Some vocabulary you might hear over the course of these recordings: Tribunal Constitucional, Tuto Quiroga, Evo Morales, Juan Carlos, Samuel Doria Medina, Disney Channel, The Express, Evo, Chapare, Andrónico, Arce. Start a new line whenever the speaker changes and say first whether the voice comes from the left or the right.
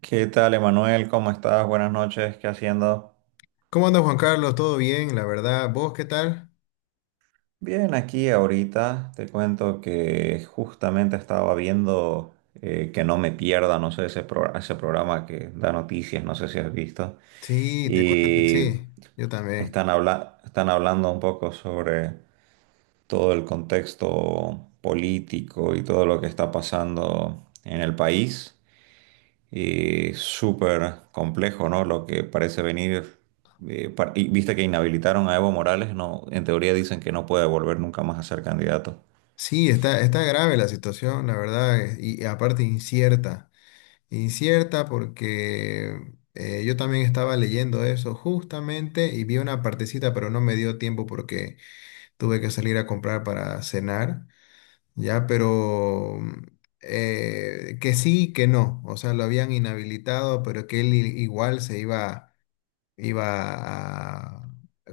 right: ¿Qué tal, Emanuel? ¿Cómo estás? Buenas noches. ¿Qué haciendo?
left: ¿Cómo anda Juan Carlos? ¿Todo bien? La verdad, ¿vos qué tal?
right: Bien, aquí ahorita te cuento que justamente estaba viendo que no me pierda, no sé, ese, ese programa que da noticias, no sé si has visto.
left: Sí, te cuento que
right: Y
left: sí, yo también.
right: están, están hablando un poco sobre todo el contexto político y todo lo que está pasando en el país. Y súper complejo, ¿no? Lo que parece venir. Y viste que inhabilitaron a Evo Morales, no, en teoría dicen que no puede volver nunca más a ser candidato.
left: Sí, está grave la situación, la verdad, y, aparte incierta. Incierta porque yo también estaba leyendo eso justamente y vi una partecita, pero no me dio tiempo porque tuve que salir a comprar para cenar, ya, pero que sí, que no. O sea, lo habían inhabilitado, pero que él igual se iba a.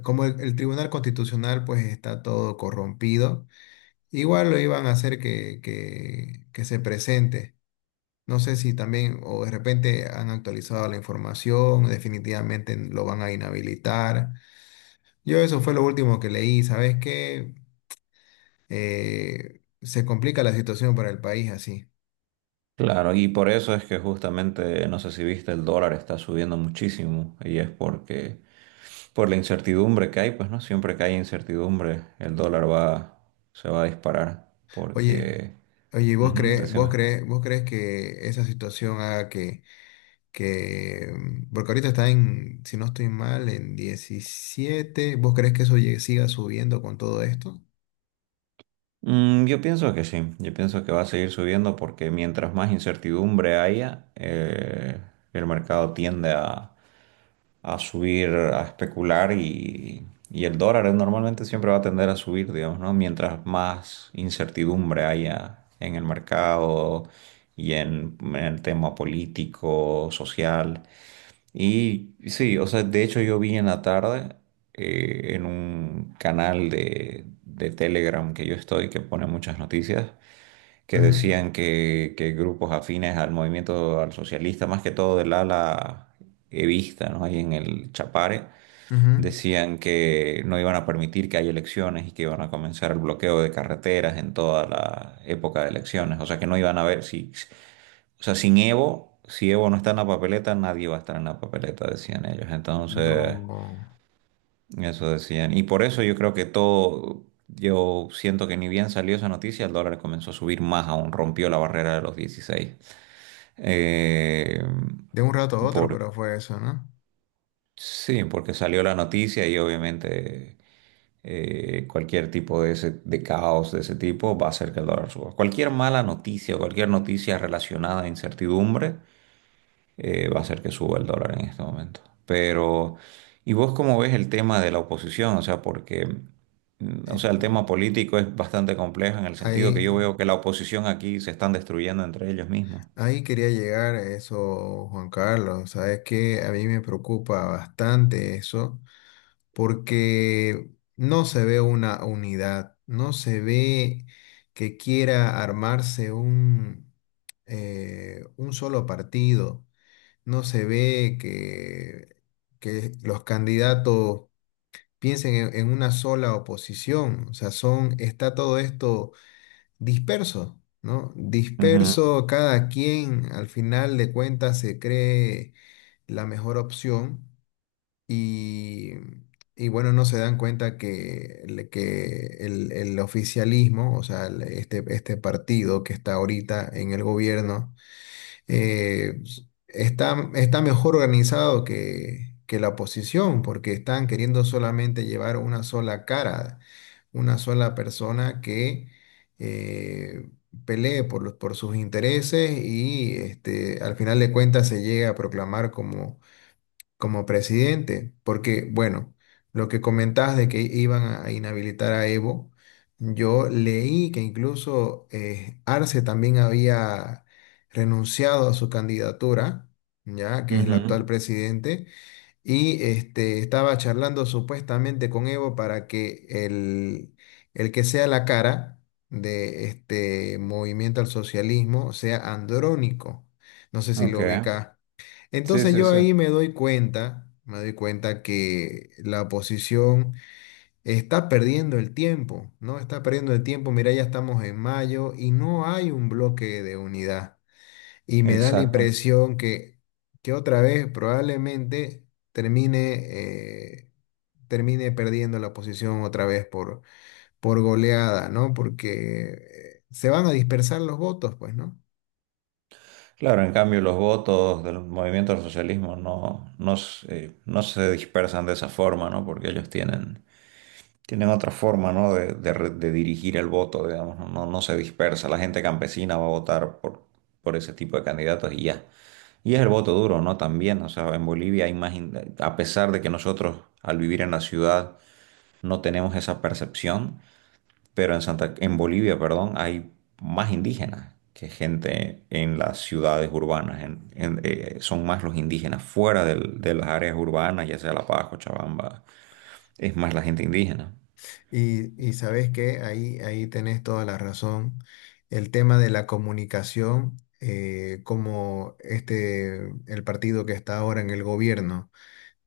left: Como el Tribunal Constitucional pues está todo corrompido, igual lo iban a hacer que se presente. No sé si también o de repente han actualizado la información, definitivamente lo van a inhabilitar. Yo eso fue lo último que leí, ¿sabes qué? Se complica la situación para el país así.
right: Claro, y por eso es que justamente, no sé si viste, el dólar está subiendo muchísimo y es porque por la incertidumbre que hay, pues no, siempre que hay incertidumbre, el dólar va, se va a disparar
left: Oye,
right: porque,
left: oye, ¿vos
right: ujú,
left: crees, vos
right: decime.
left: crees, vos crees que esa situación haga que, porque ahorita está en, si no estoy mal, en 17? ¿Vos crees que eso siga subiendo con todo esto?
right: Mm, yo pienso que sí, yo pienso que va a seguir subiendo porque mientras más incertidumbre haya, el mercado tiende a subir, a especular y el dólar normalmente siempre va a tender a subir, digamos, ¿no? Mientras más incertidumbre haya en el mercado y en el tema político, social. Y sí, o sea, de hecho yo vi en la tarde en un canal de Telegram que yo estoy, que pone muchas noticias, que
left: Ujú,
right: decían que grupos afines al movimiento al socialista, más que todo del ala evista, ¿no? Ahí en el Chapare,
left: ujú.
right: decían que no iban a permitir que haya elecciones y que iban a comenzar el bloqueo de carreteras en toda la época de elecciones. O sea que no iban a ver si, o sea, sin Evo, si Evo no está en la papeleta, nadie va a estar en la papeleta, decían ellos. Entonces,
left: No,
right: eso decían. Y por eso yo creo que todo, yo siento que ni bien salió esa noticia, el dólar comenzó a subir más aún, rompió la barrera de los 16. Eh,
left: de un rato a otro,
right: por,
left: pero fue eso, ¿no?
right: sí, porque salió la noticia y obviamente cualquier tipo de, de caos de ese tipo va a hacer que el dólar suba. Cualquier mala noticia, cualquier noticia relacionada a incertidumbre, va a hacer que suba el dólar en este momento. Pero, ¿y vos cómo ves el tema de la oposición? O sea, porque, mm, o
left: Eh,
right: sea, el
left: eh,
right: tema político es bastante complejo en el sentido que
left: ahí,
right: yo veo que la oposición aquí se están destruyendo entre ellos mismos.
left: ahí quería llegar a eso, Juan Carlos. Sabes que a mí me preocupa bastante eso, porque no se ve una unidad, no se ve que quiera armarse un solo partido, no se ve que los candidatos piensen en una sola oposición, o sea, está todo esto disperso, ¿no?
right: Ujú,
left: Disperso, cada quien al final de cuentas se cree la mejor opción y, y bueno, no se dan cuenta que el oficialismo, o sea, este partido que está ahorita en el gobierno, eh, está mejor organizado que la oposición, porque están queriendo solamente llevar una sola cara, una sola persona que eh, pelee por sus intereses y este, al final de cuentas se llega a proclamar como presidente, porque, bueno, lo que comentabas de que iban a inhabilitar a Evo, yo leí que incluso Arce también había renunciado a su candidatura, ya que es el
right: ujú.
left: actual presidente, y este, estaba charlando supuestamente con Evo para que el que sea la cara de este movimiento al socialismo sea Andrónico. No sé si
right: Ok.
left: lo ubica.
right: Sí,
left: Entonces
right: sí,
left: yo
right: sí.
left: ahí me doy cuenta que la oposición está perdiendo el tiempo, ¿no? Está perdiendo el tiempo, mira, ya estamos en mayo y no hay un bloque de unidad. Y me da la
right: Exacto.
left: impresión que otra vez probablemente termine, eh, termine perdiendo la oposición otra vez por goleada, ¿no? Porque se van a dispersar los votos, pues, ¿no?
right: Claro, en cambio los votos del movimiento del socialismo no, no, no se dispersan de esa forma, ¿no? Porque ellos tienen, tienen otra forma, ¿no? De, de dirigir el voto, digamos, ¿no? No, no se dispersa. La gente campesina va a votar por ese tipo de candidatos y ya. Y es el voto duro, ¿no? También, o sea, en Bolivia hay más, a pesar de que nosotros al vivir en la ciudad no tenemos esa percepción, pero en Santa, en Bolivia, perdón, hay más indígenas que gente en las ciudades urbanas. Son más los indígenas fuera de las áreas urbanas, ya sea La Paz, Cochabamba, es más la gente indígena.
left: Y sabes que ahí tenés toda la razón. El tema de la comunicación, como este, el partido que está ahora en el gobierno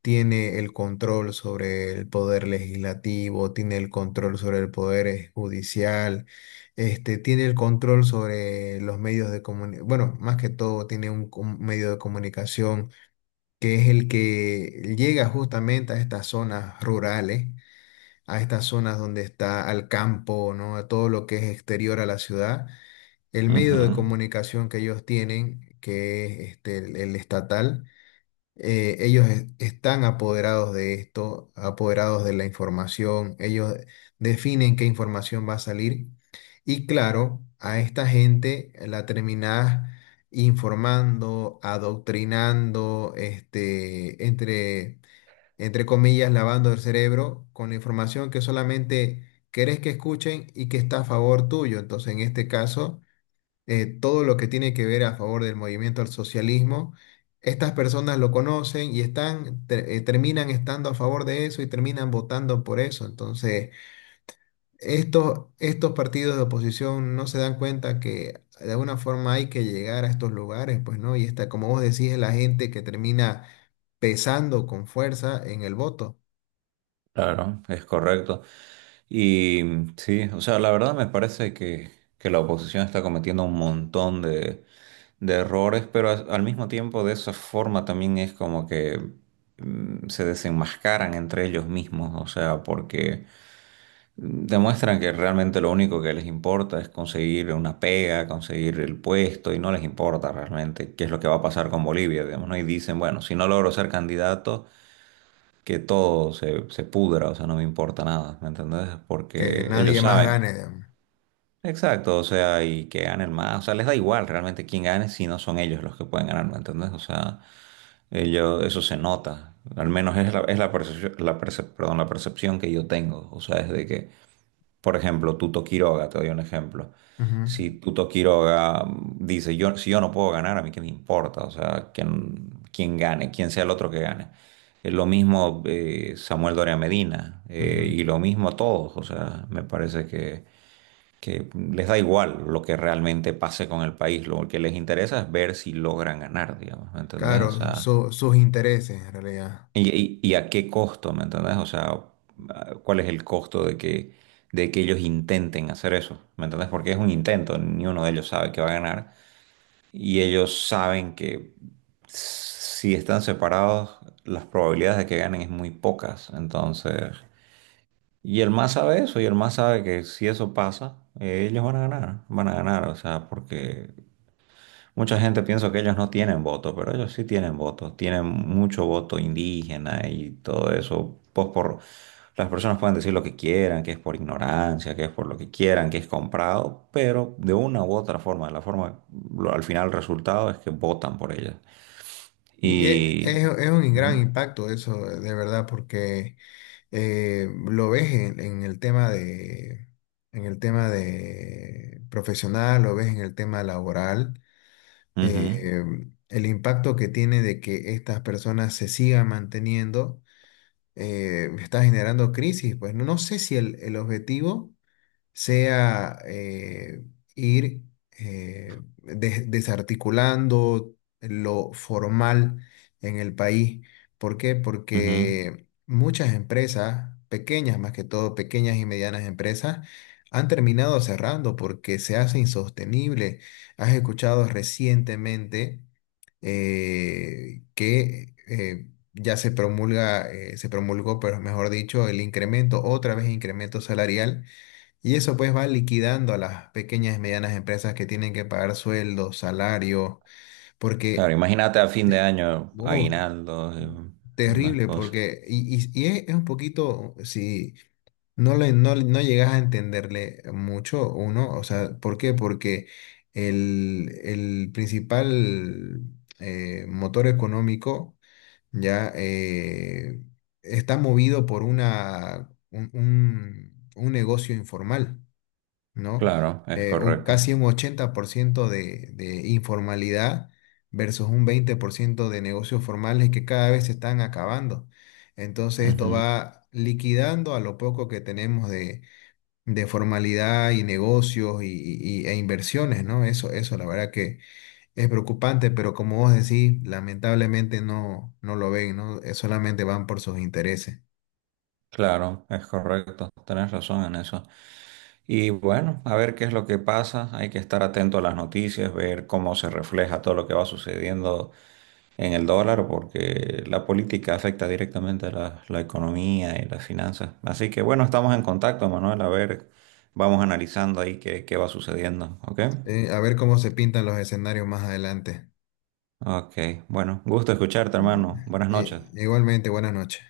left: tiene el control sobre el poder legislativo, tiene el control sobre el poder judicial, este, tiene el control sobre los medios de comunicación, bueno, más que todo tiene un medio de comunicación que es el que llega justamente a estas zonas rurales a estas zonas donde está al campo, ¿no? A todo lo que es exterior a la ciudad. El medio de
right: Ujú,
left: comunicación que ellos tienen, que es este, el estatal, ellos están apoderados de esto, apoderados de la información, ellos definen qué información va a salir. Y claro, a esta gente la terminás informando, adoctrinando, este, entre comillas, lavando el cerebro con la información que solamente querés que escuchen y que está a favor tuyo. Entonces, en este caso, todo lo que tiene que ver a favor del movimiento al socialismo, estas personas lo conocen y terminan estando a favor de eso y terminan votando por eso. Entonces, estos partidos de oposición no se dan cuenta que de alguna forma hay que llegar a estos lugares, pues, ¿no? Y esta, como vos decís, es la gente que termina pesando con fuerza en el voto.
right: claro, es correcto. Y sí, o sea, la verdad me parece que la oposición está cometiendo un montón de errores, pero al mismo tiempo de esa forma también es como que mm, se desenmascaran entre ellos mismos, o sea, porque demuestran que realmente lo único que les importa es conseguir una pega, conseguir el puesto y no les importa realmente qué es lo que va a pasar con Bolivia, digamos, ¿no? Y dicen, bueno, si no logro ser candidato, que todo se, se pudra, o sea, no me importa nada, ¿me entendés?
left: Que
right: Porque ellos
left: nadie más
right: saben,
left: gane, digamos.
right: exacto, o sea, y que ganen más, o sea, les da igual realmente quién gane si no son ellos los que pueden ganar, ¿me entendés? O sea, ellos, eso se nota, al menos es la percepción, la perdón, la percepción que yo tengo, o sea, es de que... Por ejemplo, Tuto Quiroga, te doy un ejemplo. Si Tuto Quiroga mm, dice, yo, si yo no puedo ganar, a mí qué me importa, o sea, quién, quién gane, quién sea el otro que gane. Es lo mismo Samuel Doria Medina
left: Ujú, ujú.
right: y lo mismo todos, o sea, me parece que les da igual lo que realmente pase con el país, lo que les interesa es ver si logran ganar, digamos, ¿me entendés? O
left: Claro,
right: sea,
left: sus intereses en realidad.
right: ¿y, y a qué costo, me entendés? O sea, ¿cuál es el costo de que ellos intenten hacer eso? ¿Me entendés? Porque es un intento, ni uno de ellos sabe que va a ganar. Y ellos saben que si están separados, las probabilidades de que ganen es muy pocas. Entonces, y el más sabe eso, y el más sabe que si eso pasa, ellos van a ganar, o sea, porque mucha gente piensa que ellos no tienen voto, pero ellos sí tienen voto, tienen mucho voto indígena y todo eso. Pues por las personas pueden decir lo que quieran, que es por ignorancia, que es por lo que quieran, que es comprado, pero de una u otra forma, de la forma, al final el resultado es que votan por ellas.
left: Y e- es,
right: Y
left: es un
right: ujú,
left: gran impacto eso, de verdad, porque lo ves en el tema de, en el tema de profesional, lo ves en el tema laboral,
right: ujú,
left: eh, el impacto que tiene de que estas personas se sigan manteniendo está generando crisis. Pues no, no sé si el objetivo sea ir desarticulando lo formal en el país. ¿Por qué?
right: ujú.
left: Porque muchas empresas, pequeñas más que todo, pequeñas y medianas empresas, han terminado cerrando porque se hace insostenible. Has escuchado recientemente que ya se promulga, se promulgó, pero mejor dicho, el incremento, otra vez incremento salarial y eso pues va liquidando a las pequeñas y medianas empresas que tienen que pagar sueldos, salarios,
right: Claro,
left: porque
right: imagínate a fin de
left: eh,
right: año
left: oh,
right: aguinaldos y más
left: terrible,
right: cosas.
left: porque es un poquito, si no, no llegas a entenderle mucho uno, o sea, ¿por qué? Porque el principal motor económico ya está movido por un negocio informal. ¿No?
right: Claro, es
left: Eh, un,
right: correcto.
left: casi un 80% de informalidad versus un 20% de negocios formales que cada vez se están acabando. Entonces esto
right: Ujú,
left: va liquidando a lo poco que tenemos de formalidad y negocios e inversiones, ¿no? Eso la verdad que es preocupante, pero como vos decís, lamentablemente no lo ven, ¿no? Solamente van por sus intereses.
right: claro, es correcto. Tenés razón en eso. Y bueno, a ver qué es lo que pasa. Hay que estar atento a las noticias, ver cómo se refleja todo lo que va sucediendo en el dólar, porque la política afecta directamente a la, la economía y las finanzas. Así que bueno, estamos en contacto, Manuel. A ver, vamos analizando ahí qué, qué va sucediendo. ¿Ok?
left: A ver cómo se pintan los escenarios más adelante.
right: Ok. Bueno, gusto escucharte,
left: Mm.
right: hermano. Buenas
left: Eh,
right: noches.
left: igualmente, buenas noches.